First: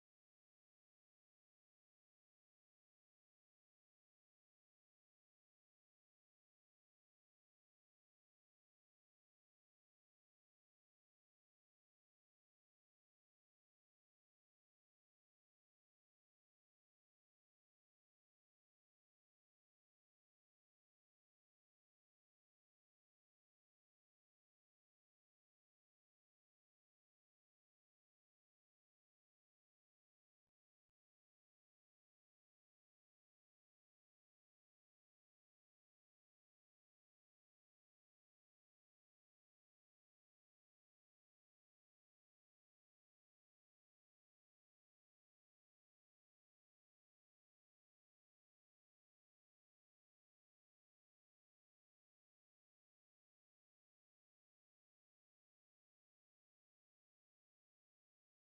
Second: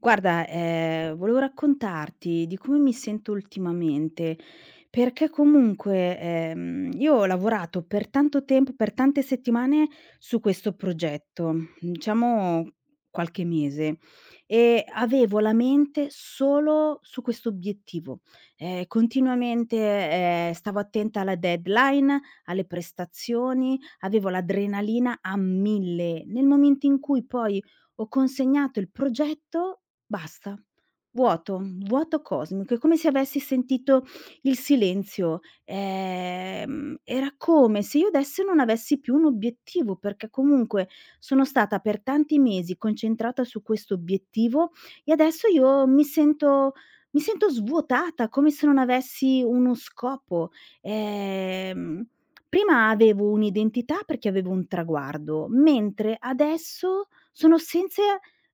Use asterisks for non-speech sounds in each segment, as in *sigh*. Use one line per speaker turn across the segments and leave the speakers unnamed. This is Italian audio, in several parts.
Guarda, volevo raccontarti di come mi sento ultimamente, perché comunque, io ho lavorato per tanto tempo, per tante settimane su questo progetto, diciamo qualche mese, e avevo la mente solo su questo obiettivo. Continuamente, stavo attenta alla deadline, alle prestazioni, avevo l'adrenalina a 1000. Nel momento in cui poi ho consegnato il progetto. Basta. Vuoto, un vuoto cosmico. È come se avessi sentito il silenzio. Era come se io adesso non avessi più un obiettivo, perché comunque sono stata per tanti mesi concentrata su questo obiettivo e adesso io mi sento svuotata, come se non avessi uno scopo. Ehm, prima avevo un'identità perché avevo un traguardo, mentre adesso sono senza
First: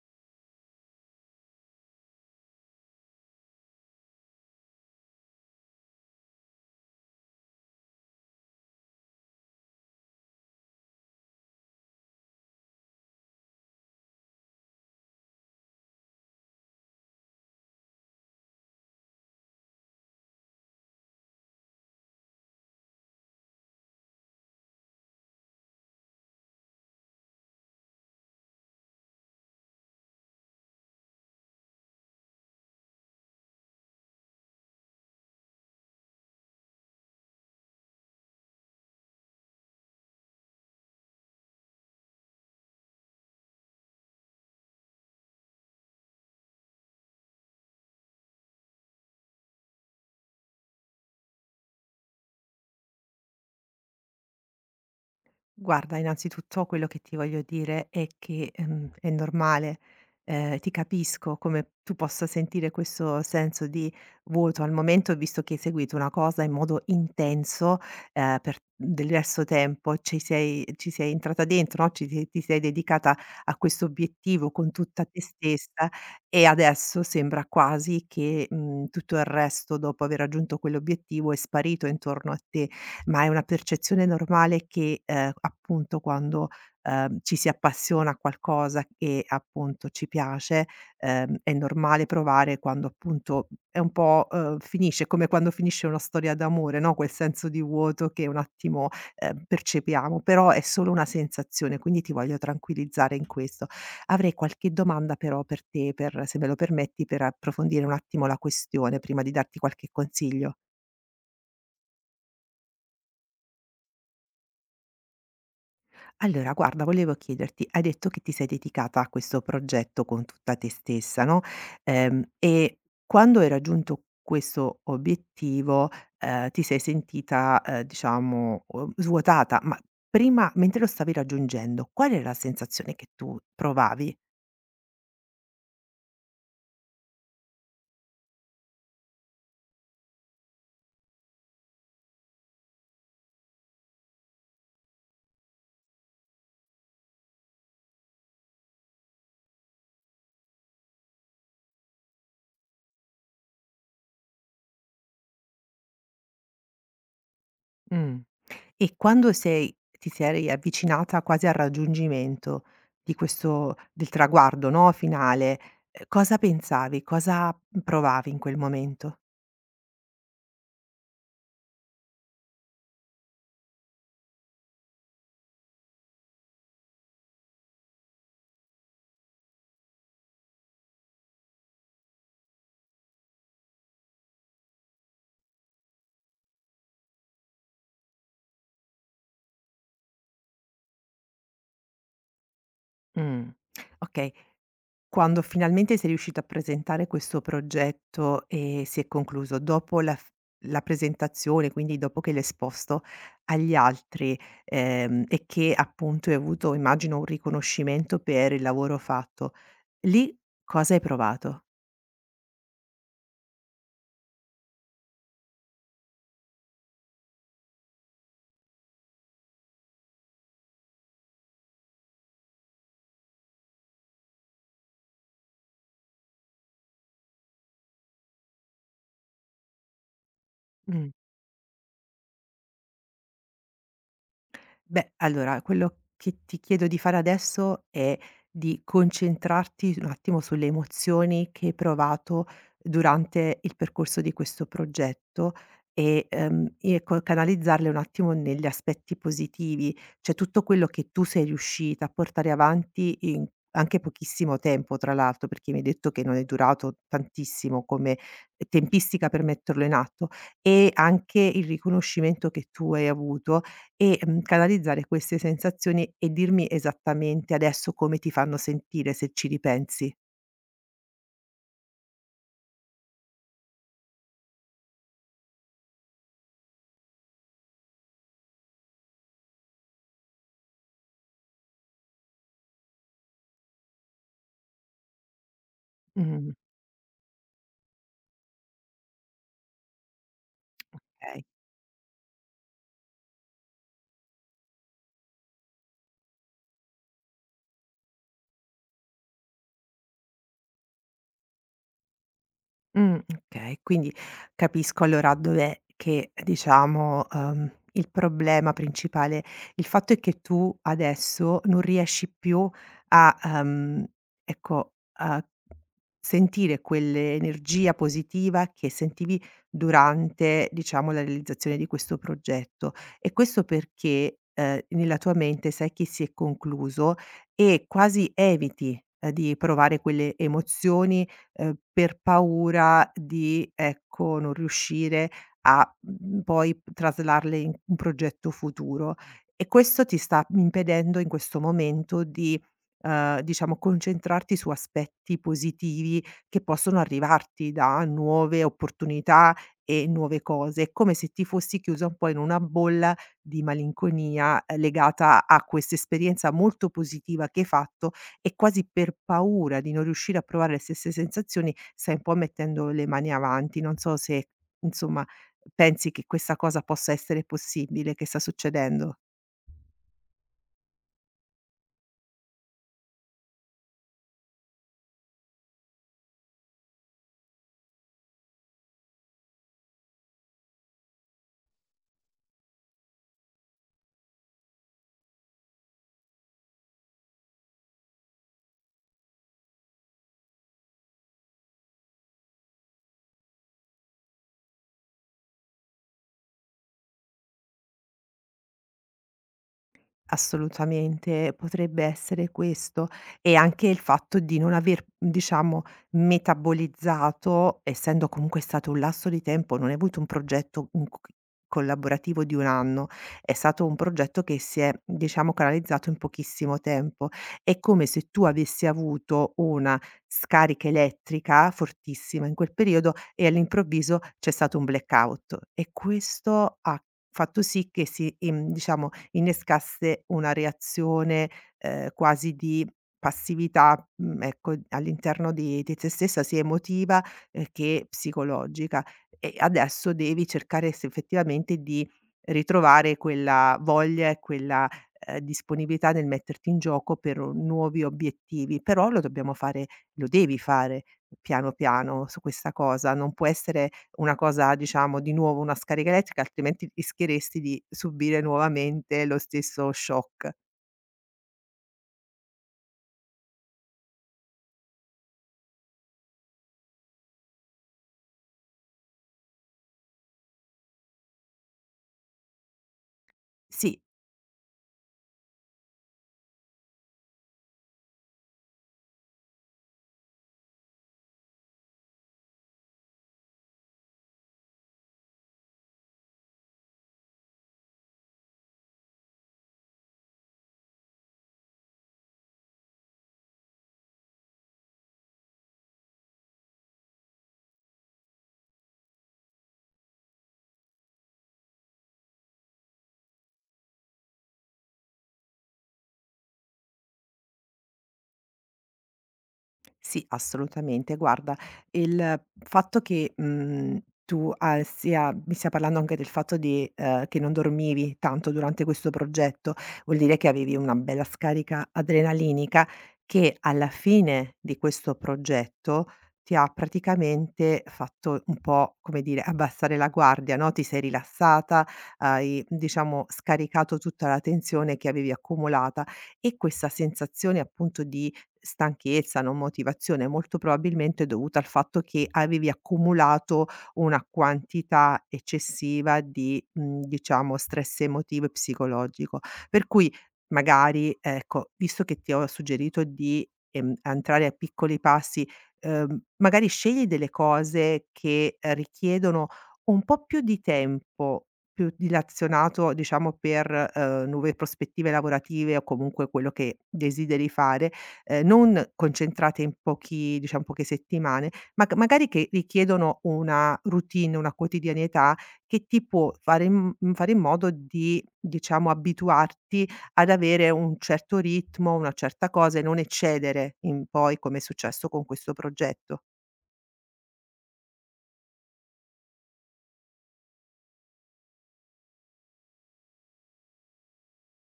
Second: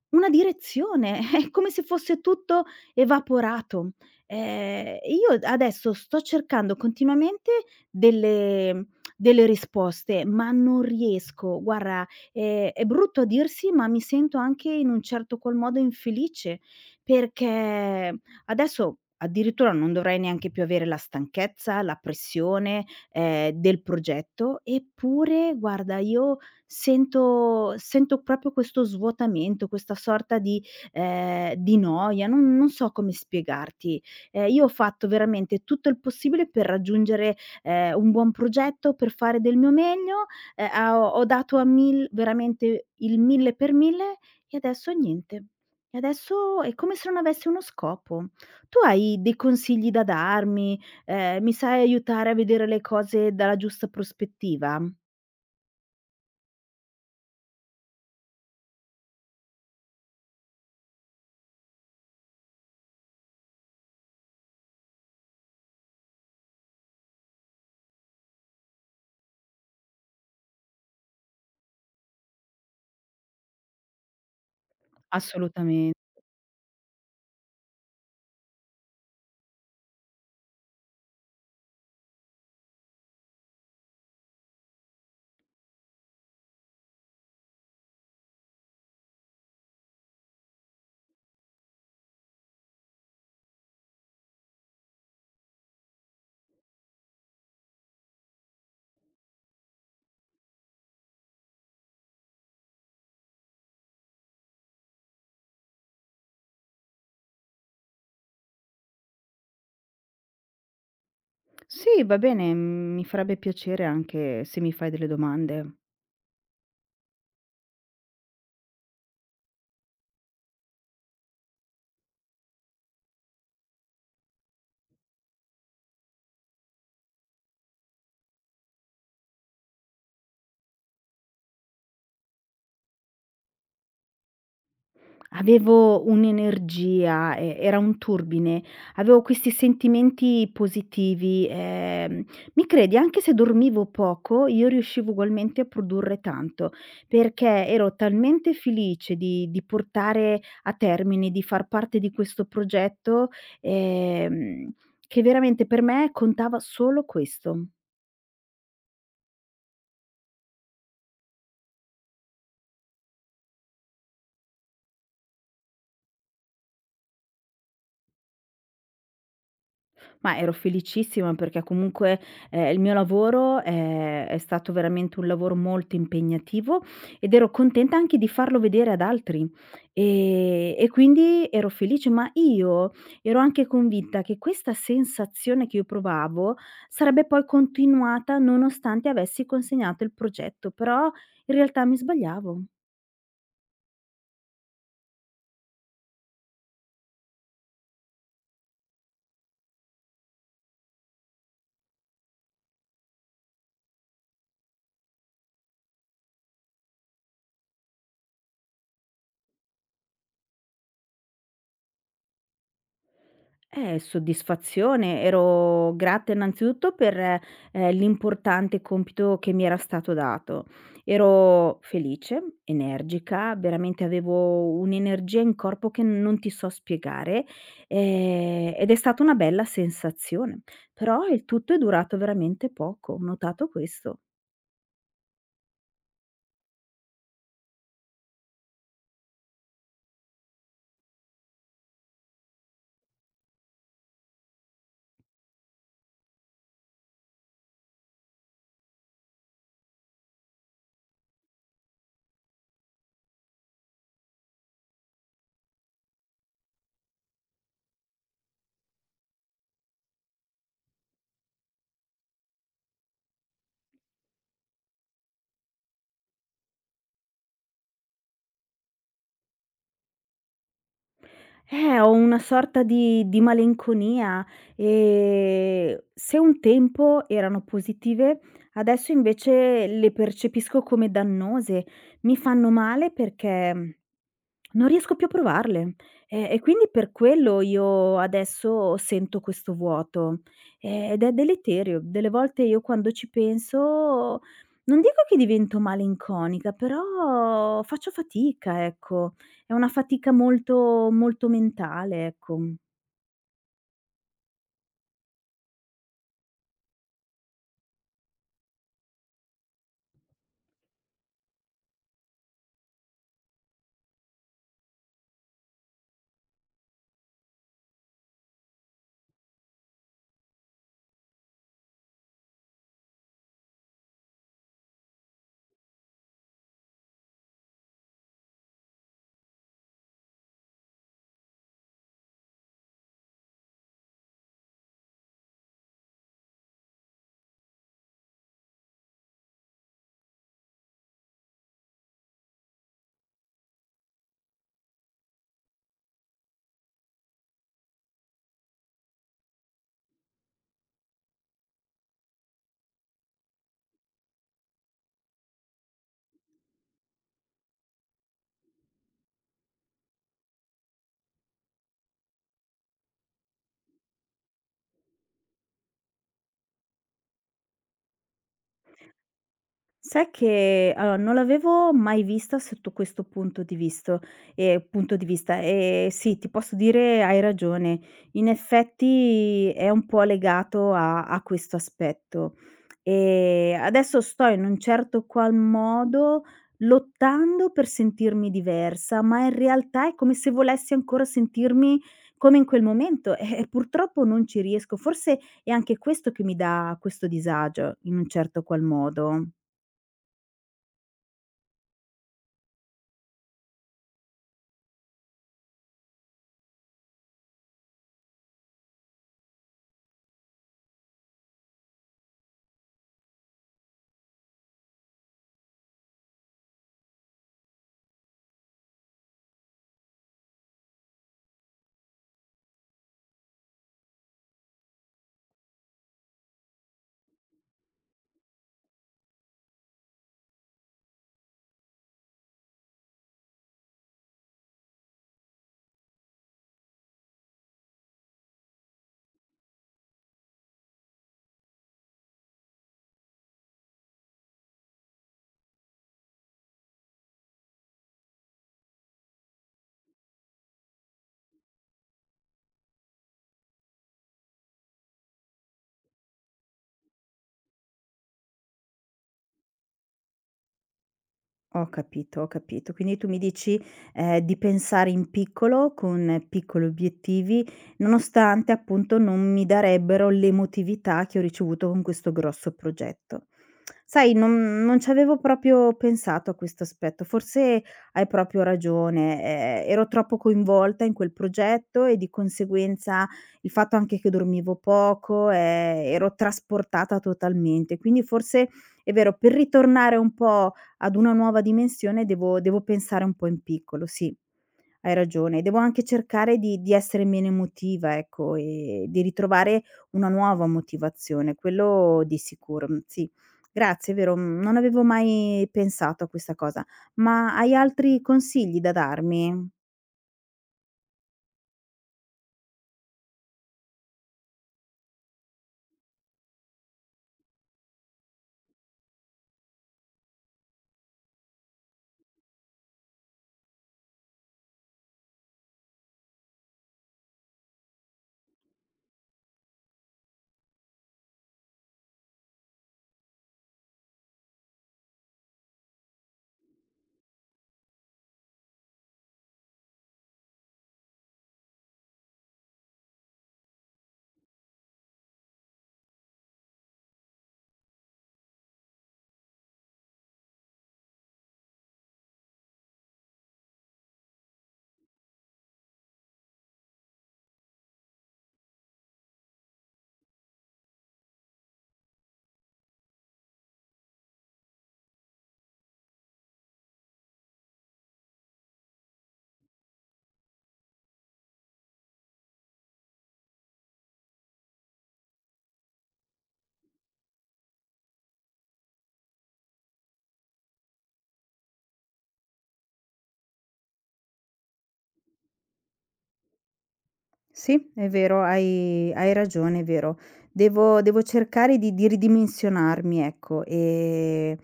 una direzione, è come se fosse tutto evaporato. Io adesso sto cercando continuamente delle delle risposte, ma non riesco. Guarda, è brutto a dirsi, ma mi sento anche in un certo qual modo infelice, perché adesso addirittura non dovrei neanche più avere la stanchezza, la pressione, del progetto, eppure guarda io sento proprio questo svuotamento, questa sorta di noia, non so come spiegarti. Io ho fatto veramente tutto il possibile per raggiungere, un buon progetto, per fare del mio meglio, a ho ho dato a mil veramente il 1000 per 1000 e adesso niente. E adesso è come se non avessi uno scopo. Tu hai dei consigli da darmi? Mi sai aiutare a vedere le cose dalla giusta prospettiva?
Guarda, innanzitutto quello che ti voglio dire è che, è normale, ti capisco come tu possa sentire questo senso di vuoto al momento, visto che hai seguito una cosa in modo intenso, per diverso tempo, ci sei entrata dentro, no, ci ti ti sei dedicata a questo obiettivo con tutta te stessa
Assolutamen
e adesso sembra quasi che tutto il resto, dopo aver raggiunto quell'obiettivo, è sparito intorno a te, ma è una percezione normale che, appunto quando, ci si appassiona a qualcosa che appunto ci piace, è normale provare quando appunto è un po', finisce come quando finisce una storia d'amore, no, quel senso di vuoto che un attimo, percepiamo, però è solo una sensazione, quindi ti voglio tranquillizzare in questo. Avrei qualche domanda però per te, per se me lo permetti, per approfondire un attimo la questione prima di darti qualche consiglio.
Sì, va bene, mhmm, mi farebbe piacere anche se mi fai delle domande.
Allora, guarda, volevo chiederti, hai detto che ti sei dedicata a questo progetto con tutta te stessa, no, e quando hai raggiunto questo obiettivo, ti sei sentita, diciamo, svuotata, ma prima mentre lo stavi raggiungendo, qual era la sensazione che tu provavi?
Avevo un'energia, e era un turbine, avevo questi sentimenti positivi, mi credi anche se dormivo poco io riuscivo ugualmente a produrre tanto, perché ero talmente felice di portare a termine, di far parte di questo progetto, ehm, che veramente per me contava solo questo.
Mh. E quando sei ti sei avvicinata quasi al raggiungimento di questo del traguardo, no, finale, cosa pensavi? Cosa provavi in quel momento?
Ma ero felicissima perché comunque, il mio lavoro è stato veramente un lavoro molto impegnativo ed ero contenta anche di farlo vedere ad altri, e quindi ero felice, ma io ero anche convinta che questa sensazione che io provavo sarebbe poi continuata nonostante avessi consegnato il progetto, però in realtà mi sbagliavo.
Mh, okay. Quando finalmente sei riuscito a presentare questo progetto e si è concluso, dopo la presentazione, quindi dopo che l'hai esposto agli altri, e che appunto hai avuto immagino un riconoscimento per il lavoro fatto, lì cosa hai provato?
Soddisfazione. Ero grata innanzitutto per, l'importante compito che mi era stato dato. Ero felice, energica, veramente avevo un'energia in corpo che non ti so spiegare, ed è stata una bella sensazione.
Mh.
Però il tutto è durato veramente poco, ho notato questo.
Beh, allora quello che ti chiedo di fare adesso è di concentrarti un attimo sulle emozioni che hai provato durante il percorso di questo progetto e canalizzarle un attimo negli aspetti positivi, cioè tutto quello che tu sei riuscita a portare avanti in anche pochissimo tempo, tra l'altro, perché mi hai detto che non è durato tantissimo come tempistica per metterlo in atto e anche il riconoscimento che tu hai avuto e canalizzare queste sensazioni e dirmi esattamente adesso come ti fanno sentire, se ci ripensi.
Ho una sorta di malinconia, se un tempo erano positive, adesso invece le percepisco come dannose. Mi fanno male perché non riesco più a provarle. E
Mh.
e quindi per quello io adesso sento questo vuoto, ed è
Okay.
deleterio. Delle volte io quando ci penso, non dico che divento malinconica, però faccio fatica, ecco. È una fatica molto molto mentale, ecco.
Mh, okay, quindi capisco allora dov'è che diciamo, il problema principale, il fatto è che tu adesso non riesci più a ecco, a sentire quell'energia positiva che sentivi durante, diciamo, la realizzazione di questo progetto. E questo perché, nella tua mente sai che si è concluso e quasi eviti, di provare quelle emozioni, per paura di, ecco, non riuscire a poi traslarle in un progetto futuro. E questo ti sta impedendo in questo momento di, diciamo concentrarti su aspetti positivi che possono arrivarti da nuove opportunità e nuove cose. È come se ti fossi chiusa un po' in una bolla di malinconia, legata a quest'esperienza molto positiva che hai fatto, e quasi per paura di non riuscire a provare le stesse sensazioni, stai un po' mettendo le mani avanti. Non so se, insomma, pensi che questa cosa possa essere possibile, che sta succedendo.
Sai che allora non l'avevo mai vista sotto questo punto di visto, punto di vista, sì, ti posso dire hai ragione. In effetti è un po' legato a questo aspetto. Adesso sto in un certo qual modo lottando per sentirmi diversa, ma in realtà è come se volessi ancora sentirmi come in quel momento *laughs* e purtroppo non ci riesco. Forse è anche questo che mi dà questo disagio, in un certo qual modo.
Assolutamente, potrebbe essere questo. E anche il fatto di non aver, diciamo, metabolizzato, essendo comunque stato un lasso di tempo, non hai avuto un progetto in c collaborativo di 1 anno, è stato un progetto che si è, diciamo, canalizzato in pochissimo tempo. È come se tu avessi avuto una scarica elettrica fortissima in quel periodo e all'improvviso c'è stato un blackout e questo ha fatto sì che si, diciamo innescasse una reazione, quasi di passività ecco, all'interno di te stessa, sia emotiva, che psicologica. E adesso devi cercare se effettivamente di ritrovare quella voglia e quella, disponibilità nel metterti in gioco per nuovi obiettivi, però lo devi fare piano piano su questa cosa, non può essere una cosa diciamo di nuovo una scarica elettrica, altrimenti rischieresti di subire nuovamente lo stesso shock.
Ho capito, ho capito. Quindi tu mi dici, di pensare in piccolo, con piccoli obiettivi, nonostante appunto non mi darebbero l'emotività che ho ricevuto con questo grosso progetto.
Sì,
Sai, non ci avevo proprio pensato a questo aspetto, forse hai proprio ragione, ero troppo coinvolta in quel progetto e di conseguenza il fatto anche che dormivo poco, ero trasportata totalmente. Quindi forse è vero, per ritornare un po' ad una nuova dimensione devo pensare un po' in piccolo, sì, hai ragione. Devo anche cercare di essere meno emotiva, ecco, e di ritrovare una nuova motivazione, quello di sicuro, mhmm, sì. Grazie, è vero, mhmm, non avevo mai pensato a questa cosa, ma hai altri consigli da darmi?
sì, assolutamente. Guarda, il fatto che tu sia mi stia parlando anche del fatto di che non dormivi tanto durante questo progetto, vuol dire che avevi una bella scarica adrenalinica che alla fine di questo progetto ti ha praticamente fatto un po', come dire, abbassare la guardia, no, ti sei rilassata, hai diciamo scaricato tutta la tensione che avevi accumulata e questa sensazione appunto di stanchezza, non motivazione, molto probabilmente dovuta al fatto che avevi accumulato una quantità eccessiva di diciamo stress emotivo e psicologico. Per cui magari, ecco, visto che ti ho suggerito di, entrare a piccoli passi, magari scegli delle cose che, richiedono un po' più di tempo, più dilazionato diciamo per, nuove prospettive lavorative o comunque quello che desideri fare, non concentrate in pochi diciam poche settimane, ma c magari che richiedono una routine, una quotidianità che ti può fare in modo di, diciamo, abituarti ad avere un certo ritmo, una certa cosa e non eccedere in poi, come è successo con questo progetto.
Sì, è vero, hai ragione, è vero. Devo cercare di ridimensionarmi, ecco, e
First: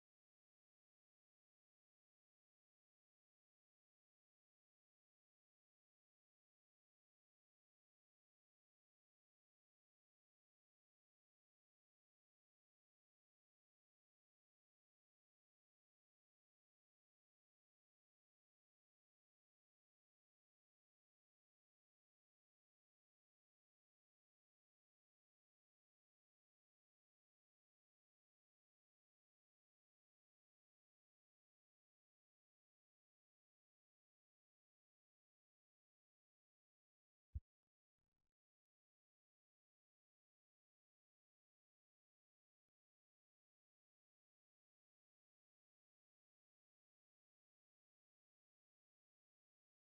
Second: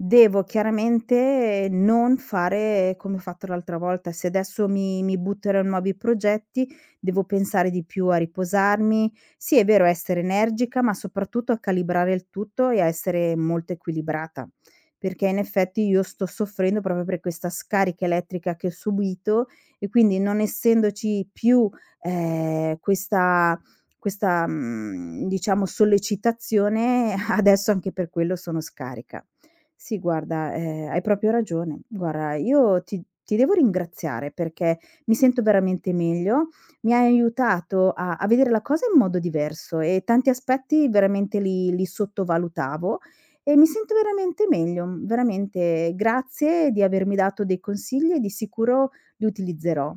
devo chiaramente non fare come ho fatto l'altra volta. Se adesso mi butterò in nuovi progetti, devo pensare di più a riposarmi. Sì, è vero, essere energica, ma soprattutto a calibrare il tutto e a essere molto equilibrata, perché in effetti io sto soffrendo proprio per questa scarica elettrica che ho subito e quindi non essendoci più questa questa, mhmm, diciamo sollecitazione *laughs* adesso anche per quello sono scarica. Sì guarda, hai proprio ragione. Guarda, io ti devo ringraziare perché mi sento veramente meglio, mi hai aiutato a vedere la cosa in modo diverso e tanti aspetti veramente li sottovalutavo e mi sento veramente meglio. Veramente grazie di avermi dato dei consigli e di sicuro li utilizzerò.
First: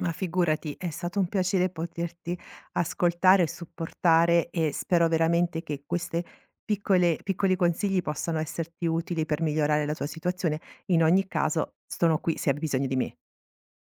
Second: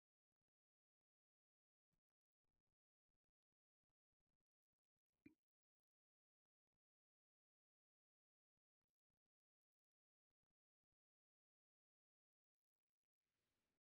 Ma figurati, è stato un piacere poterti ascoltare e supportare e spero veramente che queste piccole piccoli consigli possano esserti utili per migliorare la tua situazione. In ogni caso sono qui se hai bisogno di me.